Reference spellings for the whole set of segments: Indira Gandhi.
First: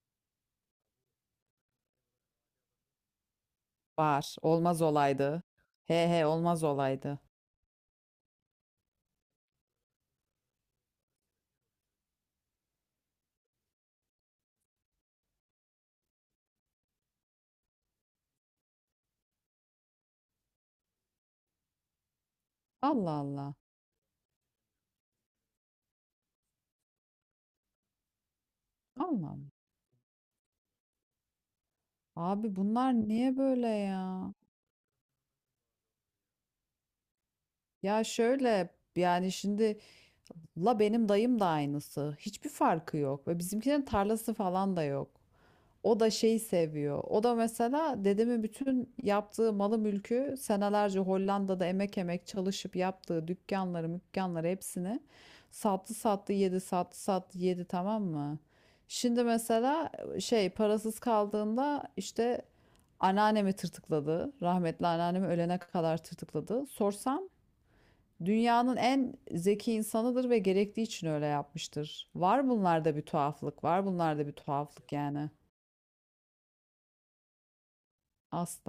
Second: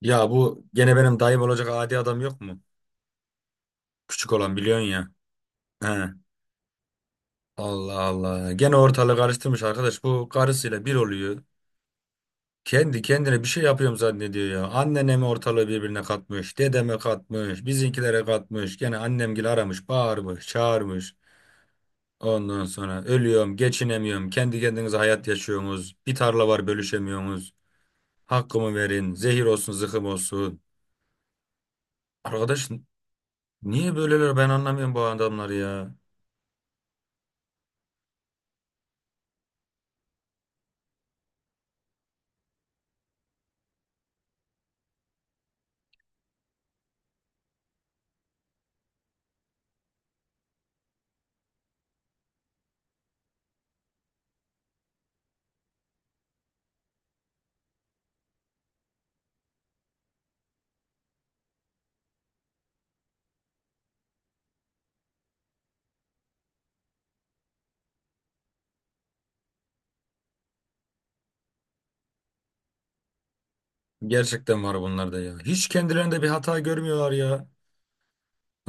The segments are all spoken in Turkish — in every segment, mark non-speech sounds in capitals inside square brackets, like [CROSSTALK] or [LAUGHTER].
Ya bu gene benim dayım olacak adi adam yok mu? Küçük Var. olan Olmaz biliyorsun ya. olaydı. He He. he olmaz olaydı. Allah Allah. Gene ortalığı karıştırmış arkadaş. Bu karısıyla bir oluyor. Kendi kendine bir şey yapıyorum zannediyor ya. Annene mi ortalığı birbirine katmış, dedeme katmış, bizimkilere katmış. Gene annemgili aramış, bağırmış, çağırmış. Ondan sonra Allah Allah. ölüyorum, geçinemiyorum. Kendi kendinize hayat yaşıyorsunuz. Bir tarla var bölüşemiyorsunuz. Hakkımı verin, Allah Allah. zehir olsun, zıkkım olsun. Abi Arkadaş bunlar niye böyle niye ya? böyleler ben anlamıyorum bu adamları ya. Ya şöyle yani şimdi la benim dayım da aynısı. Hiçbir farkı yok. Ve bizimkilerin tarlası falan da yok. O da şeyi seviyor. O da mesela dedemin bütün yaptığı malı mülkü senelerce Hollanda'da emek emek çalışıp yaptığı dükkanları, mükkanları hepsini sattı sattı yedi, sattı sattı yedi tamam mı? Şimdi mesela şey parasız kaldığında işte anneannemi tırtıkladı. Rahmetli anneannemi ölene kadar tırtıkladı. Sorsam dünyanın en zeki insanıdır ve gerektiği için öyle yapmıştır. Var bunlarda bir tuhaflık, var bunlarda bir Gerçekten var tuhaflık bunlarda yani. ya. Hiç kendilerinde bir hata görmüyorlar ya.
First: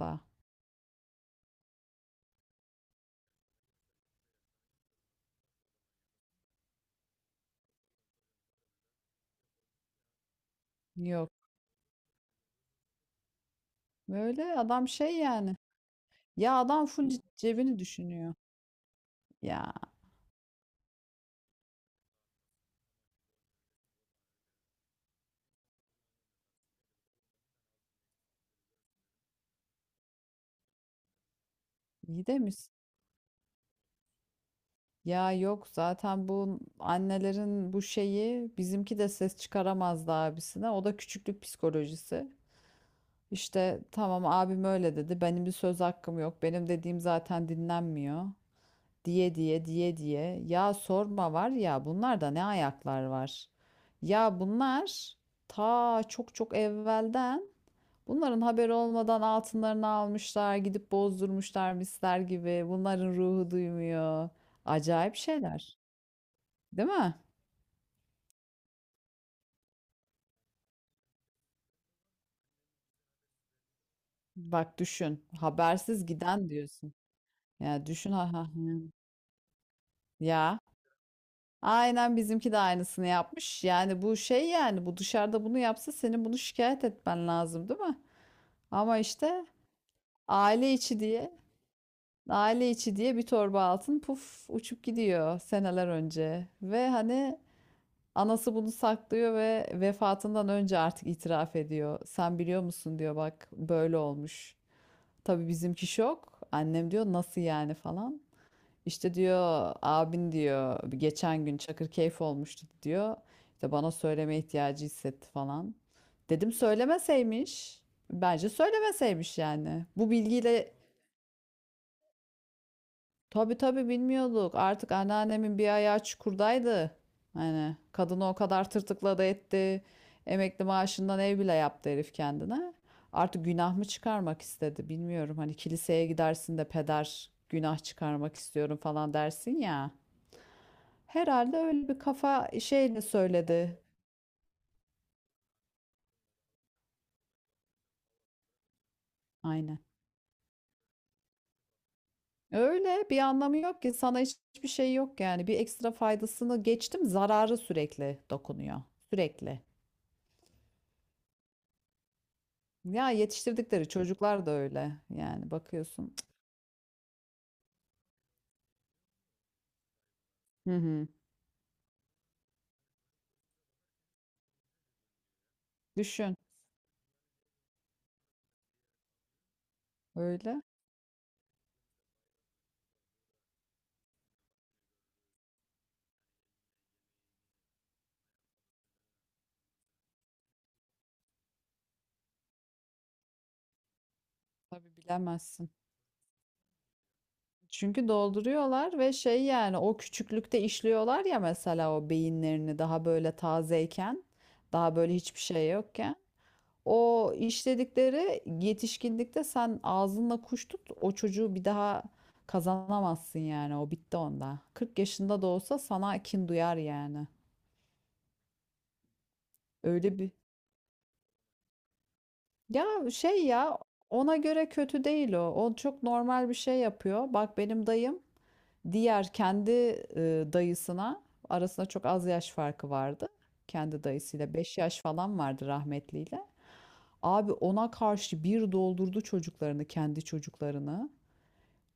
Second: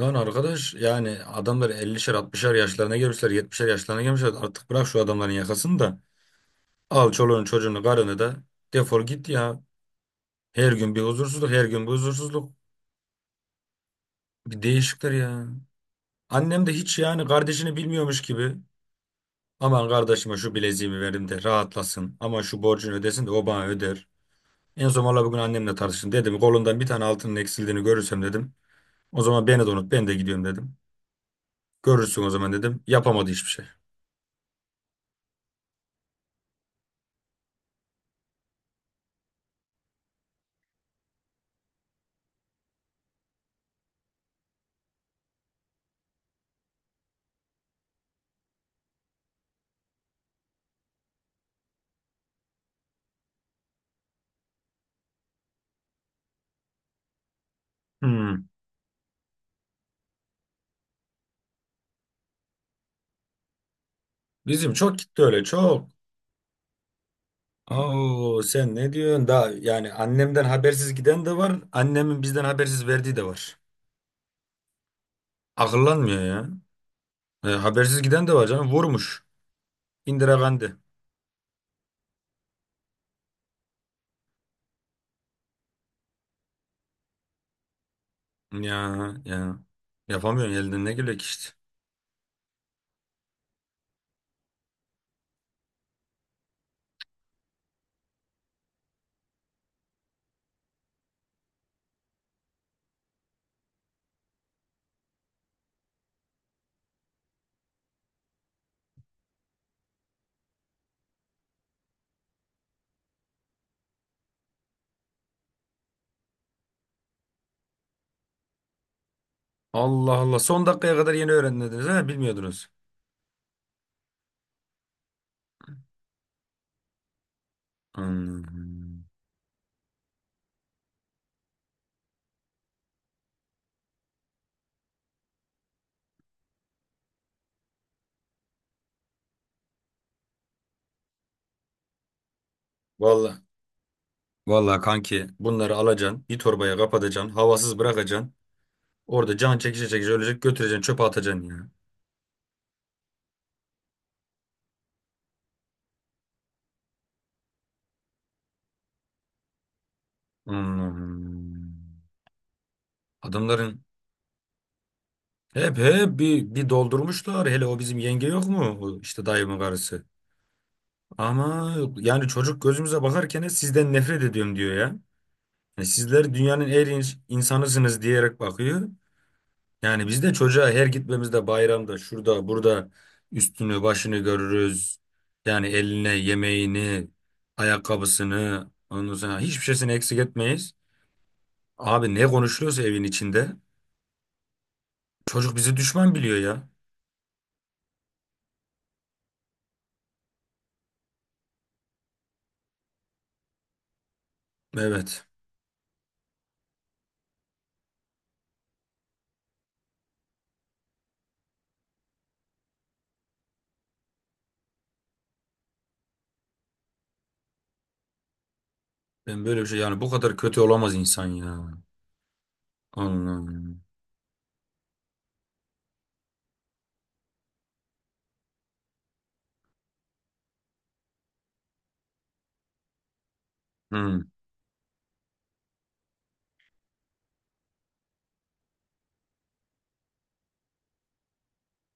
Lan arkadaş yani adamlar 50'şer 60'şer yaşlarına gelmişler 70'şer yaşlarına gelmişler. Artık bırak şu adamların yakasını da al çoluğunu çocuğunu karını da defol git ya. Her gün bir Yok. huzursuzluk, her gün bir huzursuzluk. Böyle Bir adam değişikler şey ya. yani. Ya Annem de adam hiç full yani kardeşini cebini bilmiyormuş düşünüyor. gibi. Ya Aman kardeşime şu bileziğimi verim de rahatlasın. Aman şu borcunu ödesin de o bana öder. En son valla bugün annemle tartıştım. Dedim kolundan bir tane altının eksildiğini görürsem dedim. O zaman beni de unut, ben de gidiyorum dedim. Görürsün iyi o zaman demiş. dedim. Yapamadı hiçbir şey. Ya yok zaten bu annelerin bu şeyi bizimki de ses çıkaramazdı abisine. O da küçüklük psikolojisi. İşte tamam abim öyle dedi. Benim bir söz hakkım yok. Benim dediğim zaten dinlenmiyor. Diye diye diye diye. Ya sorma var ya bunlarda ne ayaklar var. Ya bunlar ta çok çok evvelden bunların Hmm. haberi olmadan altınlarını almışlar, gidip bozdurmuşlar misler gibi. Bunların ruhu duymuyor. Bizim çok Acayip gitti öyle, şeyler, çok. değil mi? Oo, sen ne diyorsun? Daha yani annemden habersiz giden de var. Annemin bizden habersiz verdiği de var. Bak düşün, habersiz Akıllanmıyor ya. giden diyorsun. E, Ya habersiz düşün giden de ha var ha. canım. Ha. Vurmuş. Indira Ya Gandhi. aynen bizimki de aynısını yapmış. Yani bu şey yani bu dışarıda bunu yapsa senin bunu şikayet etmen lazım, değil mi? Ya Ama işte ya. Yapamıyorsun, aile elden ne içi geliyor ki diye. işte. Aile içi diye bir torba altın puf uçup gidiyor seneler önce. Ve hani anası bunu saklıyor ve vefatından önce artık itiraf ediyor. Sen biliyor musun diyor, bak böyle olmuş. Tabii bizimki şok. Annem diyor nasıl yani falan. İşte diyor abin diyor geçen gün Çakırkeyf olmuştu diyor. İşte bana söyleme ihtiyacı hissetti falan. Dedim söylemeseymiş. Bence söylemeseymiş yani. Bu Allah Allah. Son bilgiyle. dakikaya kadar yeni öğrendiniz ha, bilmiyordunuz. Tabii tabii bilmiyorduk. Artık anneannemin bir ayağı çukurdaydı. Hani kadını o kadar Hmm. tırtıkladı etti. Emekli maaşından ev bile yaptı herif kendine. Artık günah mı çıkarmak istedi bilmiyorum. Hani kiliseye gidersin de peder günah çıkarmak istiyorum falan dersin ya. Herhalde öyle bir kafa şeyle Vallahi. söyledi. Vallahi kanki bunları alacaksın. Bir torbaya kapatacaksın. Havasız bırakacaksın. Orada can Aynen. çekişe çekişe ölecek, götüreceksin çöpe atacaksın ya. Öyle bir anlamı yok ki sana hiçbir şey yok yani. Bir ekstra faydasını geçtim, zararı sürekli dokunuyor. Sürekli. Hmm. Ya Adamların yetiştirdikleri çocuklar da öyle. Yani hep bakıyorsun. hep bir doldurmuşlar. Hele o bizim yenge yok mu? O İşte dayımın karısı. Hı hı. Ama yani çocuk gözümüze bakarken sizden nefret ediyorum diyor ya. Yani sizler Düşün. dünyanın en iyi insanısınız diyerek bakıyor. Yani biz de Öyle. çocuğa her gitmemizde bayramda şurada burada üstünü başını görürüz. Yani eline yemeğini, ayakkabısını, ondan sonra hiçbir şeysini eksik etmeyiz. Abi ne konuşuluyorsa evin içinde Tabii çocuk bilemezsin. bizi düşman biliyor ya. Çünkü dolduruyorlar ve şey yani o küçüklükte işliyorlar ya mesela o beyinlerini daha böyle tazeyken, daha böyle Evet. hiçbir şey yokken. O işledikleri yetişkinlikte sen ağzınla kuş tut, o çocuğu bir daha kazanamazsın yani, o bitti onda. 40 yaşında da olsa sana kin duyar yani. Ben böyle bir şey yani bu Öyle bir. kadar kötü olamaz insan ya. Ya şey ya Allah'ım. ona göre kötü değil o. O çok normal bir şey yapıyor. Bak benim dayım, diğer kendi dayısına arasında çok az yaş farkı vardı. Kendi Hı. dayısıyla 5 yaş falan vardı rahmetliyle. Abi ona karşı bir doldurdu çocuklarını, kendi çocuklarını.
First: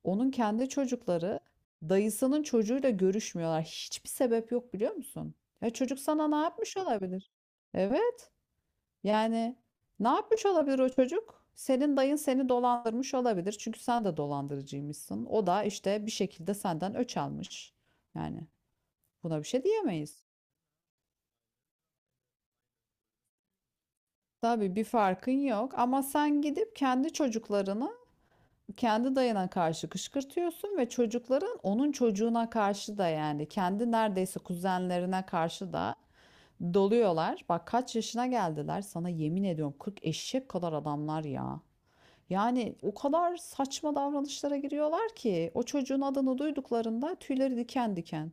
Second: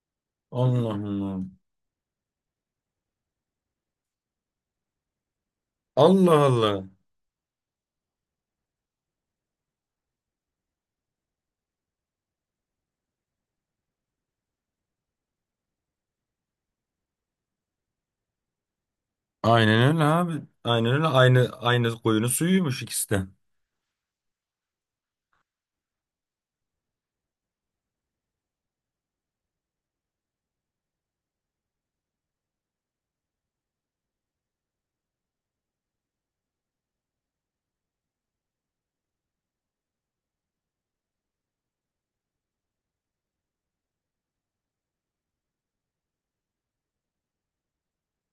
Onun kendi çocukları Allah'ım. dayısının çocuğuyla görüşmüyorlar. Hiçbir sebep yok biliyor musun? Ya çocuk sana Allah ne Allah. yapmış Allah. olabilir? Evet. Yani ne yapmış olabilir o çocuk? Senin dayın seni dolandırmış olabilir. Çünkü sen de dolandırıcıymışsın. O da işte bir şekilde senden öç almış. Yani buna bir şey Aynen öyle diyemeyiz. abi. Aynen öyle. Aynı aynı koyunun suyuymuş ikisi de. Tabii bir farkın yok, ama sen gidip kendi çocuklarını kendi dayına karşı kışkırtıyorsun ve çocukların onun çocuğuna karşı da yani kendi neredeyse kuzenlerine karşı da doluyorlar. Bak kaç yaşına geldiler, sana yemin ediyorum 40 eşek kadar adamlar ya. Yani o kadar saçma davranışlara giriyorlar ki o çocuğun adını duyduklarında tüyleri diken diken.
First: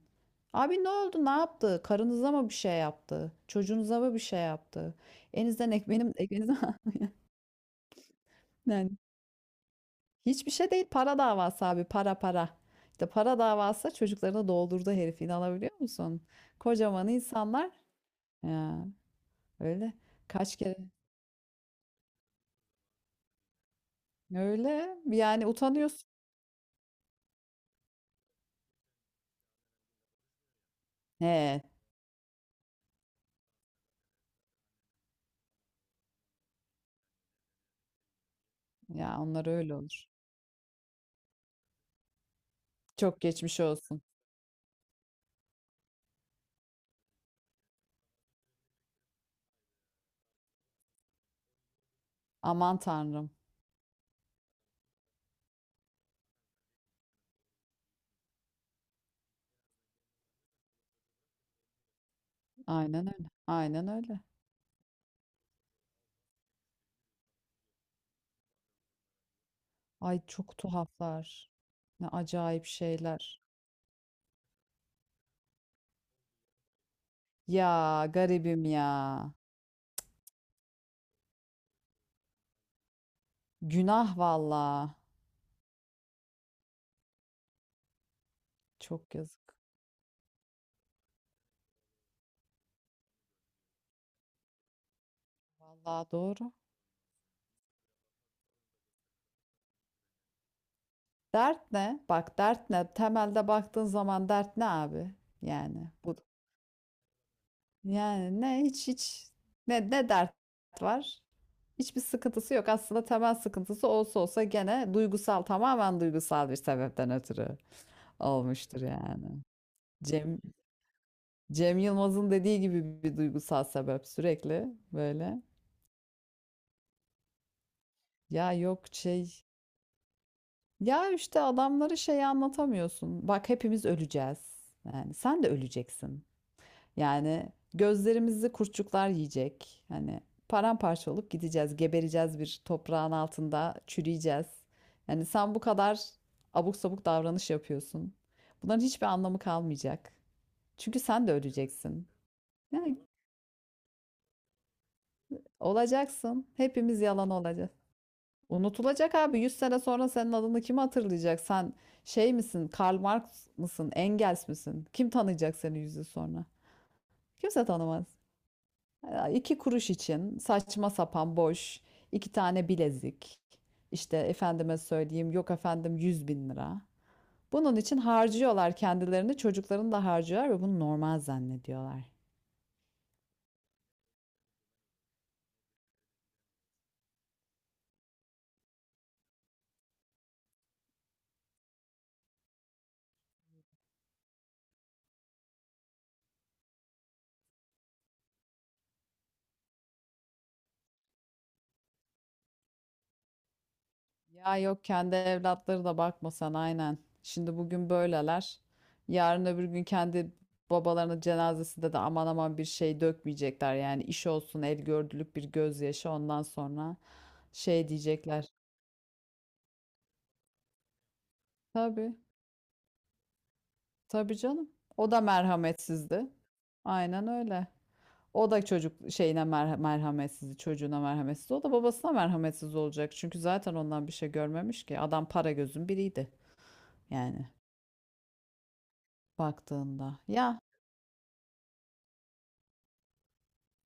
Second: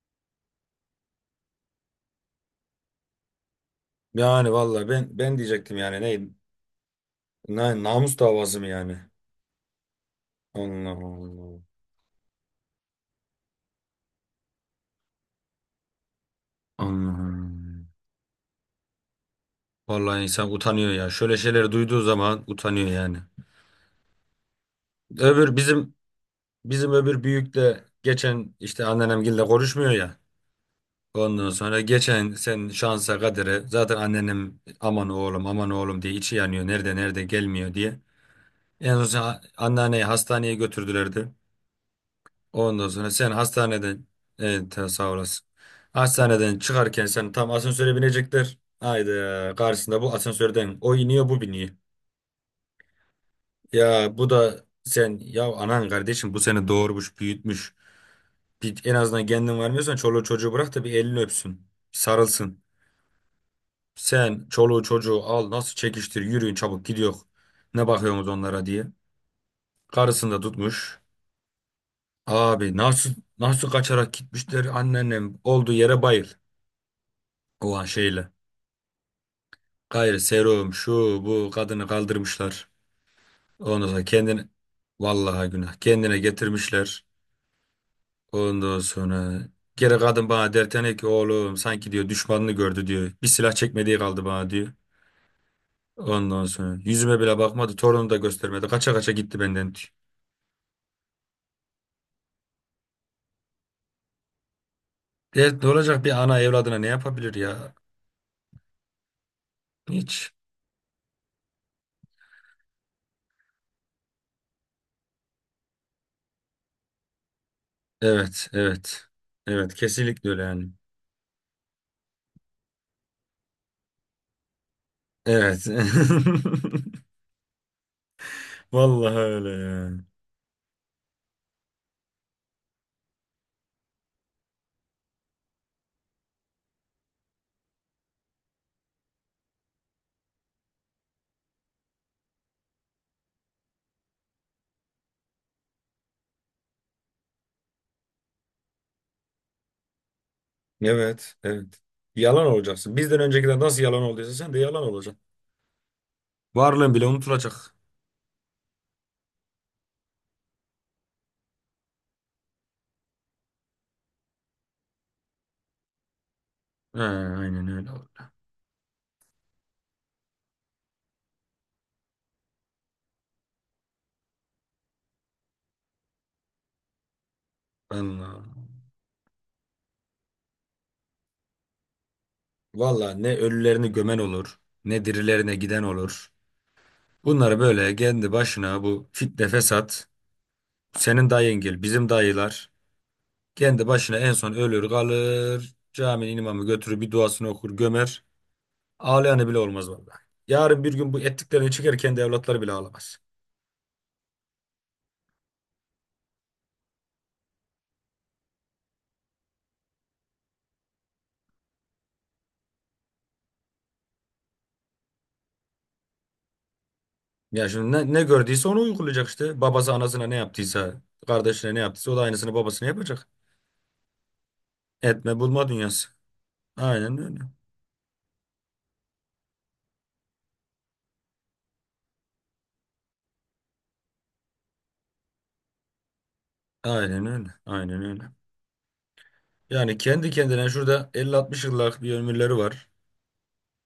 Abi ne oldu? Ne yaptı? Karınıza mı bir şey yaptı? Çocuğunuza mı bir şey Yani vallahi yaptı? ben Elinizden diyecektim yani ekmeğim ne, elinizden ne namus davası mı [LAUGHS] yani yani? hiçbir şey değil, Allah para Allah. davası abi, para para. İşte para davası, çocuklarını doldurdu herif, inanabiliyor musun? Kocaman insanlar Allah'ım. ya, öyle Vallahi insan kaç kere, utanıyor ya. Şöyle şeyleri duyduğu zaman utanıyor yani. öyle yani Öbür bizim utanıyorsun. Bizim öbür büyük de geçen işte anneannemgille konuşmuyor ya. Ondan He, sonra geçen sen şansa kadere zaten anneannem aman oğlum aman oğlum diye içi yanıyor. Nerede nerede gelmiyor diye. En ya son onlar öyle anneanneyi olur. hastaneye götürdülerdi. Ondan sonra Çok sen geçmiş olsun. hastaneden, evet ha, sağ olasın. Hastaneden çıkarken sen tam asansöre binecekler. Haydi karşısında bu asansörden o iniyor, bu biniyor. Aman tanrım. Ya bu da sen, ya anan kardeşim, bu seni doğurmuş büyütmüş. Bir, en azından kendin varmıyorsan çoluğu çocuğu bırak da bir elini öpsün. Bir sarılsın. Aynen öyle. Aynen öyle. Sen çoluğu çocuğu al nasıl çekiştir yürüyün çabuk gidiyor. Ne bakıyorsunuz onlara diye. Ay Karısını da çok tutmuş. tuhaflar. Ne acayip Abi nasıl şeyler. nasıl kaçarak gitmişler anneannem olduğu yere bayıl. O an Ya şeyle. garibim ya. Gayrı serum şu bu kadını kaldırmışlar. Ondan sonra Günah kendini valla. vallahi günah kendine getirmişler. Ondan Çok sonra yazık. geri kadın bana dertene ki oğlum sanki diyor düşmanını gördü diyor. Bir silah çekmediği kaldı bana diyor. Valla Ondan doğru. sonra yüzüme bile bakmadı. Torunu da göstermedi. Kaça kaça gitti benden, diyor. Dert ne? Bak dert ne? Temelde baktığın zaman dert ne abi? Evet, ne Yani olacak, bir bu. ana evladına ne yapabilir ya? Yani ne hiç ne Hiç. dert var? Hiçbir sıkıntısı yok. Aslında temel sıkıntısı olsa olsa gene duygusal, tamamen duygusal bir sebepten ötürü Evet, olmuştur evet. yani. Evet, kesinlikle Cem öyle yani. Cem Yılmaz'ın dediği gibi bir duygusal sebep sürekli böyle. Evet. [LAUGHS] Ya yok Vallahi şey. öyle yani. Ya işte adamları şey anlatamıyorsun. Bak hepimiz öleceğiz. Yani sen de öleceksin. Yani gözlerimizi kurtçuklar yiyecek. Hani paramparça olup gideceğiz, gebereceğiz bir toprağın altında, çürüyeceğiz. Yani sen bu kadar abuk sabuk davranış yapıyorsun. Bunların hiçbir anlamı kalmayacak. Çünkü sen de Evet, evet. öleceksin. Yalan olacaksın. Yani Bizden öncekiler nasıl yalan olduysa sen de yalan olacaksın. olacaksın. Varlığın Hepimiz bile yalan olacağız. unutulacak. Unutulacak abi. 100 sene sonra senin adını kim hatırlayacak? Sen şey misin? Karl Marx mısın? Engels misin? Kim tanıyacak seni 100 yıl sonra? He, Kimse aynen öyle. tanımaz. Oldu. Ya İki kuruş için saçma sapan boş, iki tane bilezik. İşte efendime söyleyeyim, yok efendim 100 bin lira. Bunun için Allah. harcıyorlar kendilerini, çocuklarını da harcıyorlar ve bunu normal zannediyorlar. Vallahi ne ölülerini gömen olur, ne dirilerine giden olur. Bunları böyle kendi başına bu fitne fesat, senin dayıngil, bizim dayılar. Kendi başına en son ölür kalır. Caminin imamı götürür bir duasını okur gömer. Ağlayanı bile olmaz vallahi. Yarın bir gün bu ettiklerini çeker, kendi evlatları bile ağlamaz. Ya yok, kendi evlatları da bakma sen, aynen. Şimdi bugün böyleler. Yarın öbür gün kendi babalarının cenazesinde de aman aman bir şey dökmeyecekler. Yani iş olsun el gördülük bir gözyaşı, ondan sonra Ya şey şimdi ne diyecekler. gördüyse onu uygulayacak işte. Babası anasına ne yaptıysa, kardeşine ne yaptıysa o Tabii da aynısını babasına yapacak. tabii canım. O da Etme bulma dünyası. merhametsizdi. Aynen Aynen öyle. öyle. O da çocuk şeyine merhametsizdi, çocuğuna merhametsiz. O da babasına merhametsiz olacak. Çünkü zaten ondan bir şey görmemiş ki. Adam para gözün biriydi. Aynen Yani öyle. Aynen öyle. Yani baktığında. kendi Ya kendine şurada 50-60 yıllık bir ömürleri var.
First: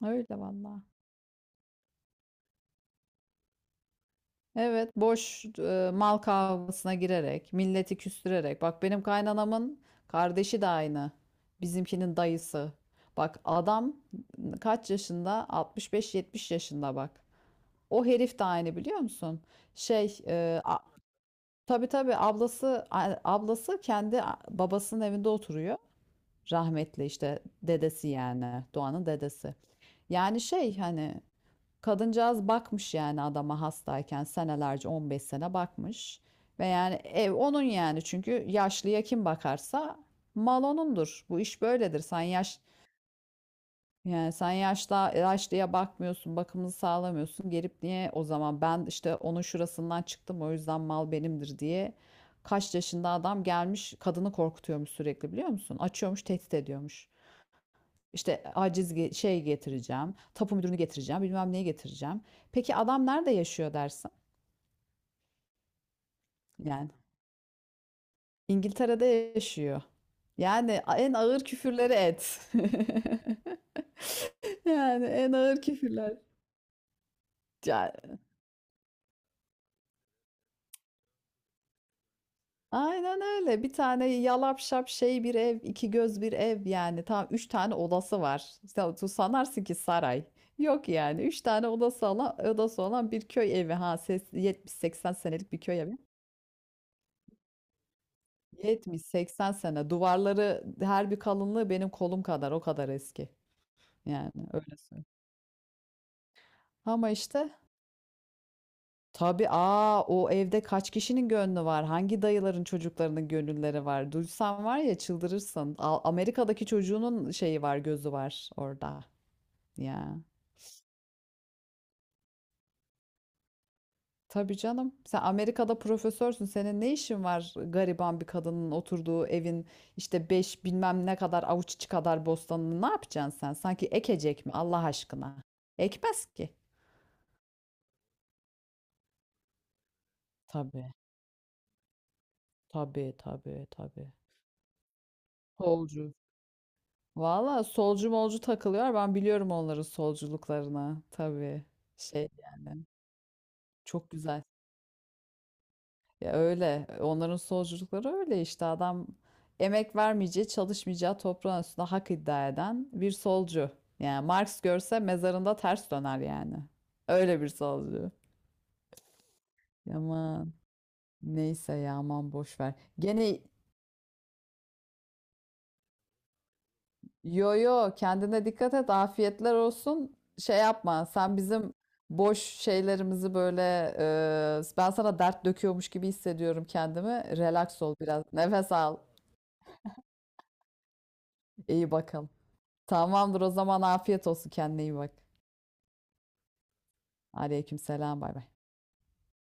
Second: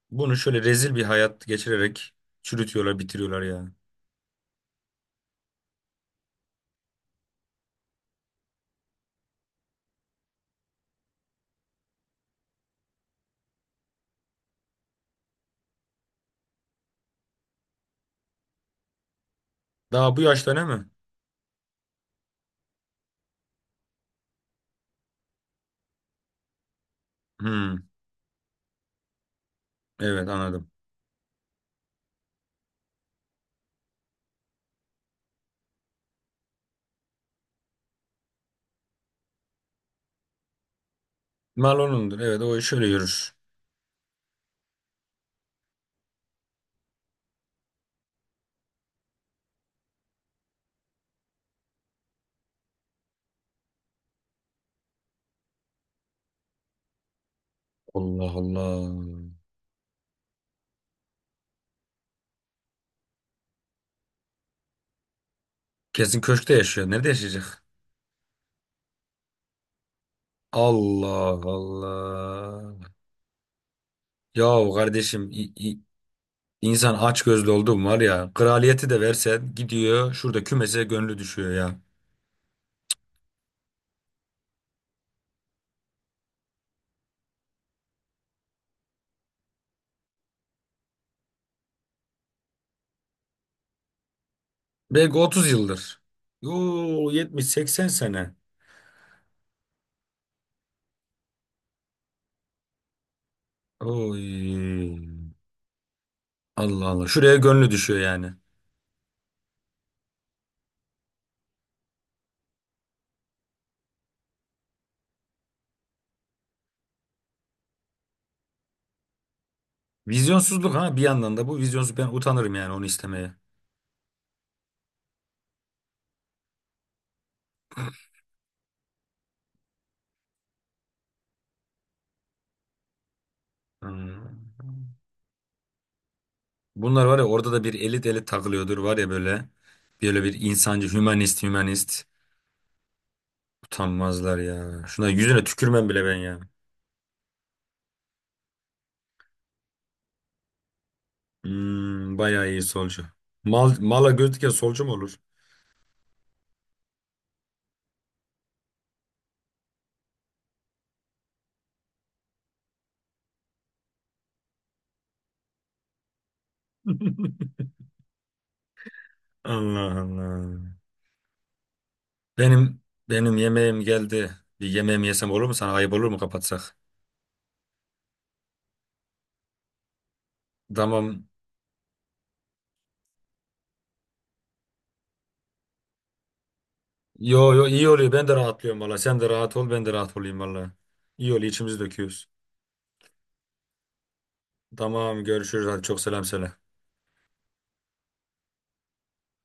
öyle Bunu şöyle valla. rezil bir hayat geçirerek çürütüyorlar, bitiriyorlar ya. Evet, boş mal kavgasına girerek, milleti küstürerek. Bak benim kaynanamın kardeşi de aynı. Bizimkinin dayısı. Bak adam kaç yaşında? 65-70 yaşında bak. O herif de aynı biliyor musun? Daha Şey, bu yaşta e, ne a, mi? tabii tabii ablası ablası kendi babasının evinde oturuyor. Rahmetli işte Hmm, dedesi, yani Doğan'ın dedesi. evet Yani anladım. şey hani. Kadıncağız bakmış yani adama, hastayken senelerce 15 sene bakmış. Ve yani ev onun yani, çünkü yaşlıya kim bakarsa mal onundur. Bu iş böyledir. Marlon'undur. Sen Evet yaş, o şöyle yürür. yani sen yaşta yaşlıya bakmıyorsun, bakımını sağlamıyorsun. Gelip niye o zaman ben işte onun şurasından çıktım o yüzden mal benimdir diye, kaç yaşında adam gelmiş kadını korkutuyormuş sürekli, biliyor musun? Açıyormuş, tehdit ediyormuş. Allah İşte Allah. aciz şey getireceğim, tapu müdürünü getireceğim, bilmem neyi getireceğim. Peki adam nerede yaşıyor dersin? Kesin köşkte yaşıyor. Yani Nerede yaşayacak? İngiltere'de yaşıyor. Yani en Allah ağır küfürleri et. Allah. [LAUGHS] Yahu Yani kardeşim en ağır küfürler. insan aç gözlü oldu mu Ya, var ya. Kraliyeti de versen gidiyor şurada kümese gönlü düşüyor ya. aynen öyle. Bir tane yalap şap şey bir ev, iki göz bir ev yani. Tam üç tane odası var. Sen, sanarsın ki saray. Yok yani. Üç tane odası olan, odası olan bir köy evi. Ha ses 70-80 Belki 30 senelik bir köy evi. yıldır. Yo 70-80 sene. 70-80 sene. Duvarları, her bir kalınlığı benim kolum kadar. O kadar eski. Yani öyle Oy. söyleyeyim. Allah Allah. Ama Şuraya işte gönlü düşüyor yani. tabii o evde kaç kişinin gönlü var? Hangi dayıların çocuklarının gönülleri var? Duysan var ya çıldırırsın. Amerika'daki çocuğunun şeyi var, gözü var orada. Ya. Vizyonsuzluk, ha bir yandan da bu vizyonsuz, ben utanırım yani onu istemeye. Tabii canım. Sen Amerika'da profesörsün. Senin ne işin var gariban bir kadının oturduğu evin işte beş bilmem ne kadar avuç içi kadar bostanını, ne yapacaksın sen? Sanki ekecek mi Hmm. Allah aşkına? Ekmez ki. Bunlar var ya orada da bir elit elit takılıyordur var ya böyle. Böyle bir insancı, Tabii. hümanist, hümanist. Tabii tabii tabii. Utanmazlar ya. Şuna yüzüne tükürmem bile Solcu. ben ya. Valla solcu molcu takılıyor. Ben biliyorum onların solculuklarını. Tabii. Hmm, Şey bayağı iyi yani. solcu. Mal, mala Çok göz güzel. diken solcu mu olur? Ya öyle. Onların solculukları öyle işte. Adam emek vermeyeceği, çalışmayacağı toprağın üstünde hak iddia eden bir solcu. Yani Marx görse mezarında ters döner yani. [LAUGHS] Öyle bir solcu. Allah Yaman. Allah. Neyse ya aman boş ver. Benim benim Gene. yemeğim geldi. Bir yemeğimi yesem olur mu sana? Ayıp olur mu kapatsak? Yo yo, kendine dikkat et. Afiyetler olsun. Şey yapma. Tamam. Sen bizim boş şeylerimizi böyle ben sana dert döküyormuş gibi hissediyorum kendimi. Yo yo Relax iyi ol oluyor. biraz. Ben de Nefes rahatlıyorum al. valla. Sen de rahat ol, ben de rahat olayım valla. İyi oluyor, içimizi İyi döküyoruz. bakalım. Tamamdır o zaman, afiyet olsun, kendine iyi bak. Tamam görüşürüz. Hadi çok selam söyle. Aleykümselam bay bay.